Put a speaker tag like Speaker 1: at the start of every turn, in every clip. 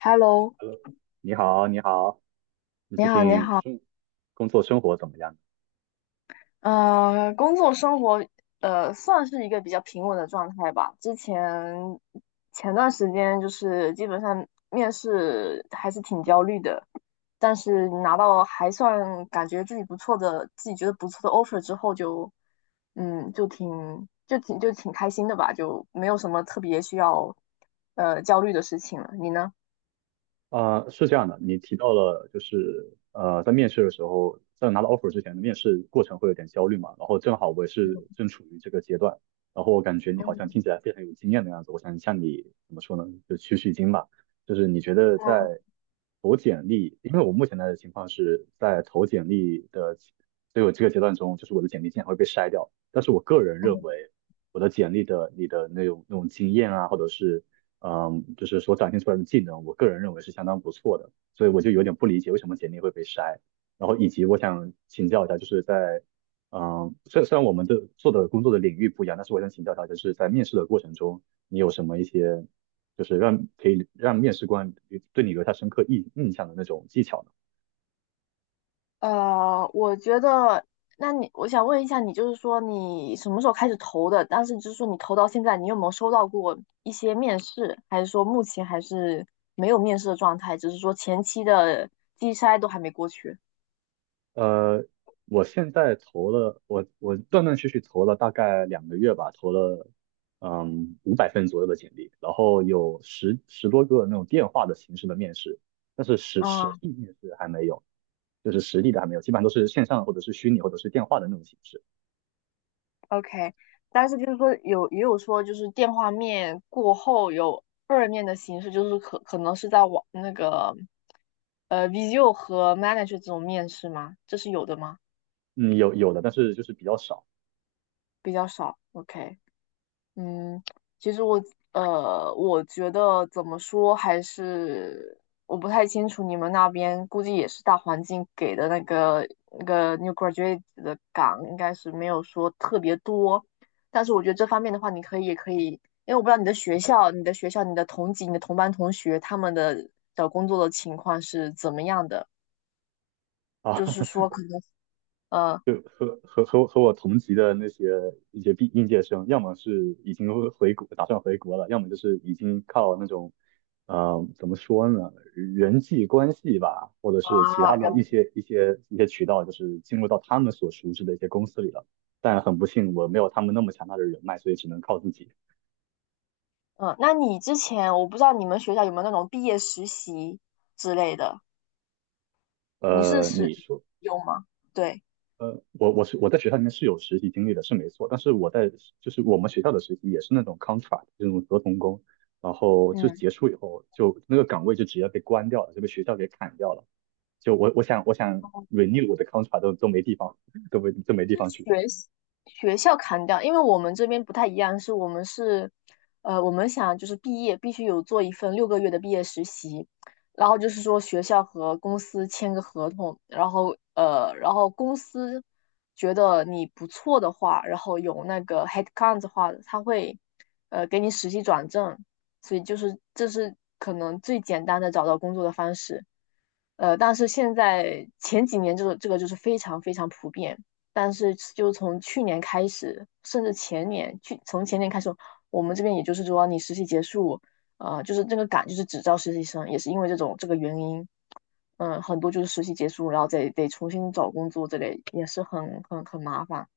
Speaker 1: Hello，
Speaker 2: h e 你好，你好，你
Speaker 1: 你
Speaker 2: 最
Speaker 1: 好，你
Speaker 2: 近
Speaker 1: 好，
Speaker 2: 生工作生活怎么样？
Speaker 1: 工作生活，算是一个比较平稳的状态吧。前段时间就是基本上面试还是挺焦虑的，但是拿到还算感觉自己不错的，自己觉得不错的 offer 之后就，嗯，就挺就挺开心的吧，就没有什么特别需要焦虑的事情了。你呢？
Speaker 2: 是这样的，你提到了就是在面试的时候，在拿到 offer 之前的面试过程会有点焦虑嘛，然后正好我也是正处于这个阶段，然后我感觉你好像听
Speaker 1: 嗯，
Speaker 2: 起来非常有经验的样子，我想向你怎么说呢，就取取经吧，就是你觉得
Speaker 1: 嗯。
Speaker 2: 在投简历，因为我目前的情况是在投简历的，所以我这个阶段中，就是我的简历经常会被筛掉，但是我个人认为我的简历的你的那种经验啊，或者是就是所展现出来的技能，我个人认为是相当不错的，所以我就有点不理解为什么简历会被筛。然后以及我想请教一下，就是在虽然我们的做的工作的领域不一样，但是我想请教一下，就是在面试的过程中，你有什么一些就是让可以让面试官对你留下深刻印象的那种技巧呢？
Speaker 1: 我觉得，我想问一下，你就是说你什么时候开始投的？但是就是说你投到现在，你有没有收到过一些面试？还是说目前还是没有面试的状态？只是说前期的机筛都还没过去。
Speaker 2: 呃，我现在投了，我断断续续投了大概2个月吧，投了500份左右的简历，然后有十多个那种电话的形式的面试，但是
Speaker 1: 嗯
Speaker 2: 实地面试还没有，就是实地的还没有，基本上都是线上或者是虚拟或者是电话的那种形式。
Speaker 1: ，OK。但是就是说有也有说就是电话面过后有二面的形式，就是可能是在那个Visio 和 Manager 这种面试吗？这是有的吗？
Speaker 2: 嗯，有的，但是就是比较少
Speaker 1: 比较少。OK。嗯，其实我觉得怎么说还是我不太清楚你们那边，估计也是大环境给的那个 new graduate 的岗，应该是没有说特别多。但是我觉得这方面的话，你可以也可以，因为我不知道你的学校、你的同级、你的同班同学他们的找工作的情况是怎么样的，就
Speaker 2: 啊。
Speaker 1: 是 说可能呃
Speaker 2: 和我同级的那些一些应届生，要么是已经回国，打算回国了，要么就是已经靠那种，呃，怎么说呢，人际关系吧，或者
Speaker 1: 啊
Speaker 2: 是其他的一
Speaker 1: 人
Speaker 2: 些一些一些渠道，就是进入到他们所熟知的一些公司里了。但很不幸，我没有他们那么强大的人脉，所以只能靠自己。
Speaker 1: 嗯，那你之前我不知道你们学校有没有那种毕业实习之类的。你是
Speaker 2: 呃，
Speaker 1: 使
Speaker 2: 你说
Speaker 1: 有吗？对，
Speaker 2: 我在学校里面是有实习经历的，是没错。但是我在就是我们学校的实习也是那种 contract 这种合同工，然后就
Speaker 1: 嗯，
Speaker 2: 结束以后就那个岗位就直接被关掉了，就被学校给砍掉了。就我我想我想 renew 我的 contract 都没地方，都没地
Speaker 1: 是
Speaker 2: 方去。
Speaker 1: 学学校砍掉，因为我们这边不太一样，是我们是，我们想就是毕业必须有做一份6个月的毕业实习，然后就是说学校和公司签个合同，然后然后公司觉得你不错的话，然后有那个 headcount 的话，他会给你实习转正，所以就是这是可能最简单的找到工作的方式。但是现在前几年这个就是非常非常普遍，但是就从去年开始，甚至前年，从前年开始，我们这边也就是说，你实习结束，就是这个岗就是只招实习生，也是因为这种这个原因，嗯，很多就是实习结束，然后再得重新找工作，这类也是很麻烦。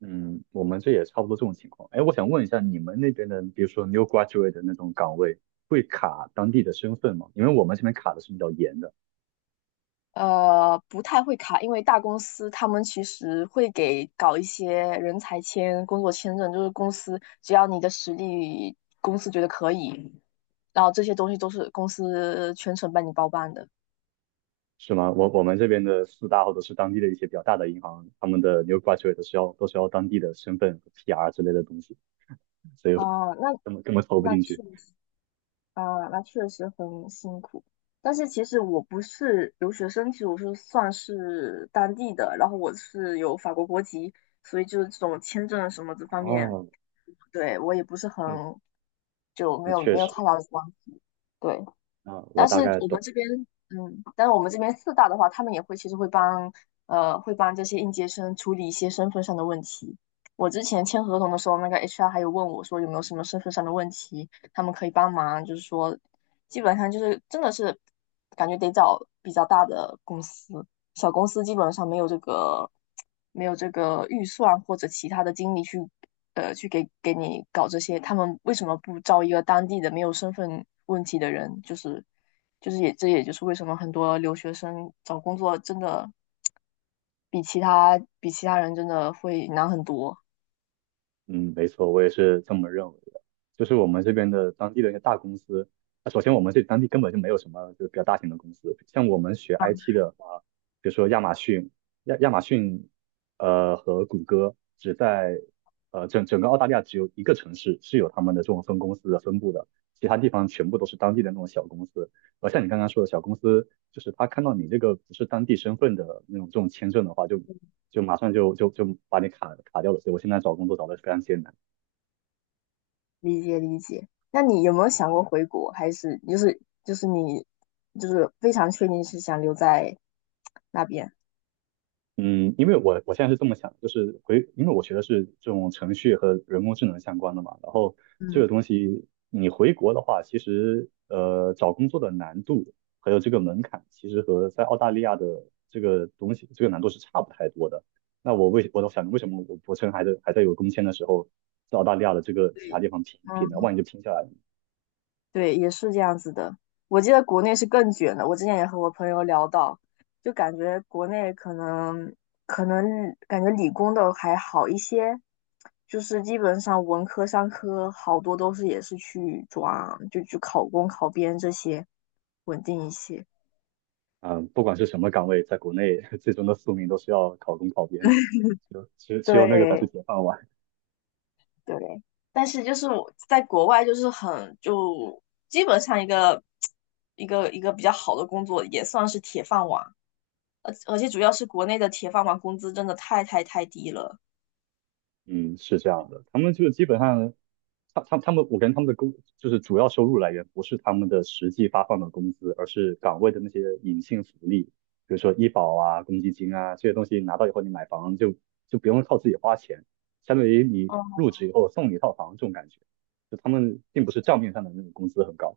Speaker 2: 嗯，我们这也差不多这种情况。哎，我想问一下你们那边的，比如说 new graduate 的那种岗位会卡当地的身份吗？因为我们这边卡的是比较严的。
Speaker 1: 不太会卡，因为大公司他们其实会给搞一些人才签、工作签证，就是公司只要你的实力，公司觉得可以，然后这些东西都是公司全程帮你包办的。
Speaker 2: 是吗？我们这边的四大或者是当地的一些比较大的银行，他们的 new graduate 都是要当地的身份和 PR 之类的东西，所以我
Speaker 1: 哦，
Speaker 2: 根本投不
Speaker 1: 那
Speaker 2: 进
Speaker 1: 确
Speaker 2: 去。
Speaker 1: 实那确实很辛苦。但是其实我不是留学生，其实我是算是当地的，然后我是有法国国籍，所以就是这种签证什么这方面，
Speaker 2: 哦，
Speaker 1: 对，我也不是很，
Speaker 2: 那
Speaker 1: 就没
Speaker 2: 那
Speaker 1: 有
Speaker 2: 确
Speaker 1: 没有
Speaker 2: 实，
Speaker 1: 太大的关系。对。
Speaker 2: 那我
Speaker 1: 但
Speaker 2: 大
Speaker 1: 是
Speaker 2: 概
Speaker 1: 我们
Speaker 2: 懂。
Speaker 1: 这边，但是我们这边四大的话，他们其实会帮这些应届生处理一些身份上的问题。我之前签合同的时候，那个 HR 还有问我说有没有什么身份上的问题，他们可以帮忙，就是说，基本上就是真的是感觉得找比较大的公司，小公司基本上没有这个预算或者其他的精力去。去给你搞这些，他们为什么不招一个当地的没有身份问题的人？就是也就是为什么很多留学生找工作真的比其他人真的会难很多。
Speaker 2: 嗯，没错，我也是这么认为的。就是我们这边的当地的一些大公司，那首先我们这当地根本就没有什么就是比较大型的公司，像我们学 IT 的话，比如说亚马逊，亚马逊，呃和谷歌只在呃整个澳大利亚只有一个城市是有他们的这种分公司的分布的，其他地方全部都是当地的那种小公司。而像你刚刚说的小公司，就是他看到你这个不是当地身份的那种这种签证的话，就马上就把你卡掉了。所以我现在找工作找的非常艰难。
Speaker 1: 理解理解。那你有没有想过回国？还是就是你非常确定是想留在那边？
Speaker 2: 嗯，因为我现在是这么想，就是回，因为我学的是这种程序和人工智能相关的嘛，然后这个
Speaker 1: 嗯，
Speaker 2: 东西你回国的话，其实呃找工作的难度还有这个门槛，其实和在澳大利亚的这个东西这个难度是差不太多的。那我都想为什么我趁还在有工签的时候，在澳大利亚的这个其他
Speaker 1: 对，
Speaker 2: 地方拼一拼呢？
Speaker 1: 嗯。
Speaker 2: 万一就拼下来了，
Speaker 1: 对，也是这样子的。我记得国内是更卷的，我之前也和我朋友聊到，就感觉国内可能感觉理工的还好一些，就是基本上文科、商科好多都是也是去抓，就去考公、考编这些稳定一些。
Speaker 2: 嗯，不管是什么岗位，在国内 最终的宿命都是要考公考编的，就只有那个才是
Speaker 1: 对
Speaker 2: 铁饭碗。
Speaker 1: 对，但是就是我在国外就是基本上一个 一个比较好的工作也算是铁饭碗。而且主要是国内的铁饭碗工资真的太低了。
Speaker 2: 嗯，是这样的，他们就基本上，他们，我感觉他们的就是主要收入来源不是他们的实际发放的工资，而是岗位的那些隐性福利，比如说医保啊、公积金啊这些东西拿到以后，你买房就不用靠自己花钱，相当于你
Speaker 1: 嗯
Speaker 2: 入职以后送你一套房这种感觉，就他们并不是账面上的那种工资很高。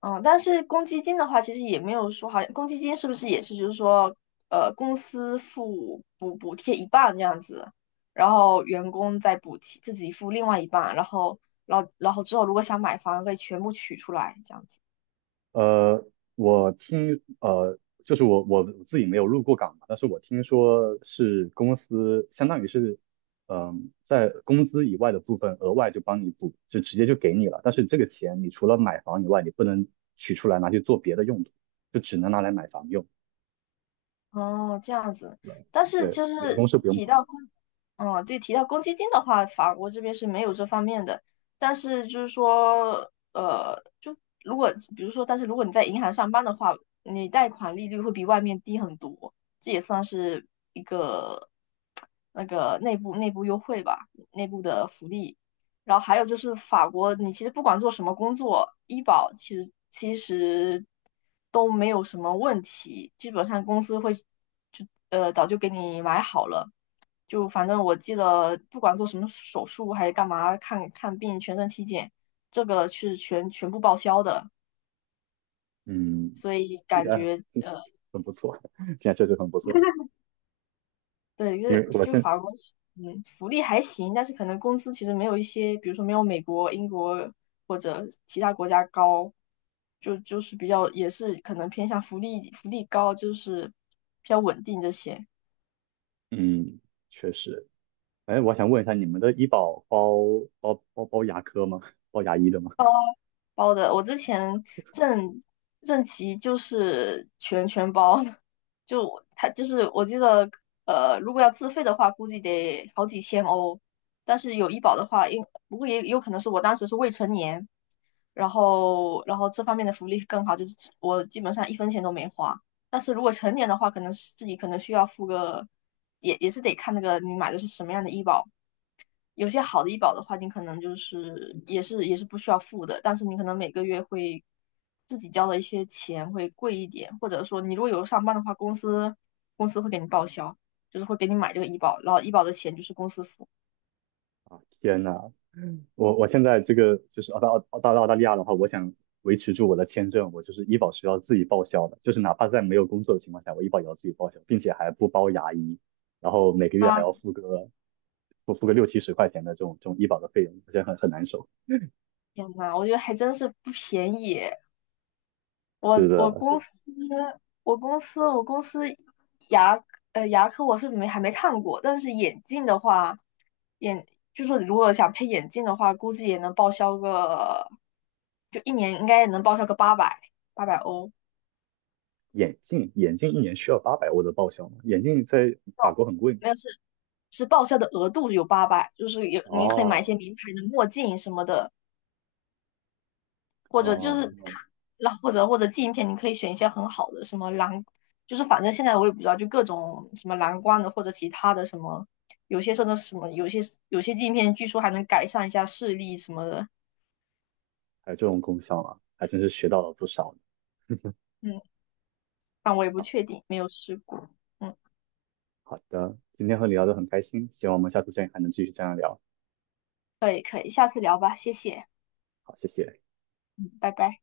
Speaker 1: 嗯，但是公积金的话，其实也没有说，好像公积金是不是也是就是说，公司付补贴一半这样子，然后员工再补贴自己付另外一半，然后之后如果想买房可以全部取出来这样子。
Speaker 2: 呃，我听呃，就是我我自己没有入过岗嘛，但是我听说是公司相当于是，嗯、在工资以外的部分额外就帮你补，就直接就给你了。但是这个钱你除了买房以外，你不能取出来拿去做别的用途，就只能拿来买房用。
Speaker 1: 哦，这样子。但是
Speaker 2: 对，
Speaker 1: 就
Speaker 2: 员
Speaker 1: 是
Speaker 2: 工是不用
Speaker 1: 提
Speaker 2: 补
Speaker 1: 到
Speaker 2: 的。
Speaker 1: 公，嗯，对，提到公积金的话，法国这边是没有这方面的。但是就是说，呃，就如果比如说，但是如果你在银行上班的话，你贷款利率会比外面低很多，这也算是一个 那个内部优惠吧，内部的福利。然后还有就是法国，你其实不管做什么工作，医保其实都没有什么问题，基本上公司会早就给你买好了。就反正我记得，不管做什么手术还是干嘛，看看病、全身体检，这个是全部报销的。
Speaker 2: 嗯，
Speaker 1: 所以
Speaker 2: 听起
Speaker 1: 感
Speaker 2: 来
Speaker 1: 觉
Speaker 2: 很不错，现在确实很不错。
Speaker 1: 对，就
Speaker 2: 因
Speaker 1: 是
Speaker 2: 为我现
Speaker 1: 法国是福利还行，但是可能工资其实没有一些，比如说没有美国、英国或者其他国家高，就是比较也是可能偏向福利，福利高就是比较稳定这些
Speaker 2: 嗯，确实，哎，我想问一下，你们的医保包牙科吗？包牙医的吗？
Speaker 1: 包的。我之前正正畸就是全包，就我他就是我记得，如果要自费的话，估计得好几千欧，但是有医保的话，不过也有可能是我当时是未成年。然后这方面的福利更好，就是我基本上一分钱都没花。但是如果成年的话，可能是自己可能需要付个，也是得看那个你买的是什么样的医保。有些好的医保的话，你可能就是也是不需要付的，但是你可能每个月会自己交的一些钱会贵一点，或者说你如果有上班的话，公司会给你报销，就是会给你买这个医保，然后医保的钱就是公司付。
Speaker 2: 啊天呐，我现在这个就是澳大利亚的话，我想维持住我的签证，我就是医保是要自己报销的，就是哪怕在没有工作的情况下，我医保也要自己报销，并且还不包牙医，然后每个月
Speaker 1: 啊，
Speaker 2: 还要付个60、70块钱的这种这种医保的费用，而且很难受。
Speaker 1: 天呐，我觉得还真是不便宜。我
Speaker 2: 是
Speaker 1: 我
Speaker 2: 的，
Speaker 1: 公
Speaker 2: 就
Speaker 1: 司我公司牙牙科我是没还没看过，但是眼镜的话，眼就说如果想配眼镜的话，估计也能报销个，就一年应该也能报销个八百欧，
Speaker 2: 眼镜1年需要800欧的报销吗？眼镜在法国很贵。
Speaker 1: 没有是报销的额度有八百，就是有你可以买一
Speaker 2: 哦
Speaker 1: 些名牌的墨镜什么的，或者就
Speaker 2: 哦，
Speaker 1: 是看，那或者镜片，你可以选一些很好的，什么蓝，就是反正现在我也不知道，就各种什么蓝光的或者其他的什么，有些甚至什么，有些有些镜片据说还能改善一下视力什么的，
Speaker 2: 还有这种功效啊，还真是学到了不少
Speaker 1: 嗯，但我也不
Speaker 2: 啊。
Speaker 1: 确定，没有试过，嗯，
Speaker 2: 好的，今天和你聊得很开心，希望我们下次见还能继续这样聊。
Speaker 1: 可以可以，下次聊吧，谢谢，
Speaker 2: 好，谢谢。
Speaker 1: 嗯，拜拜。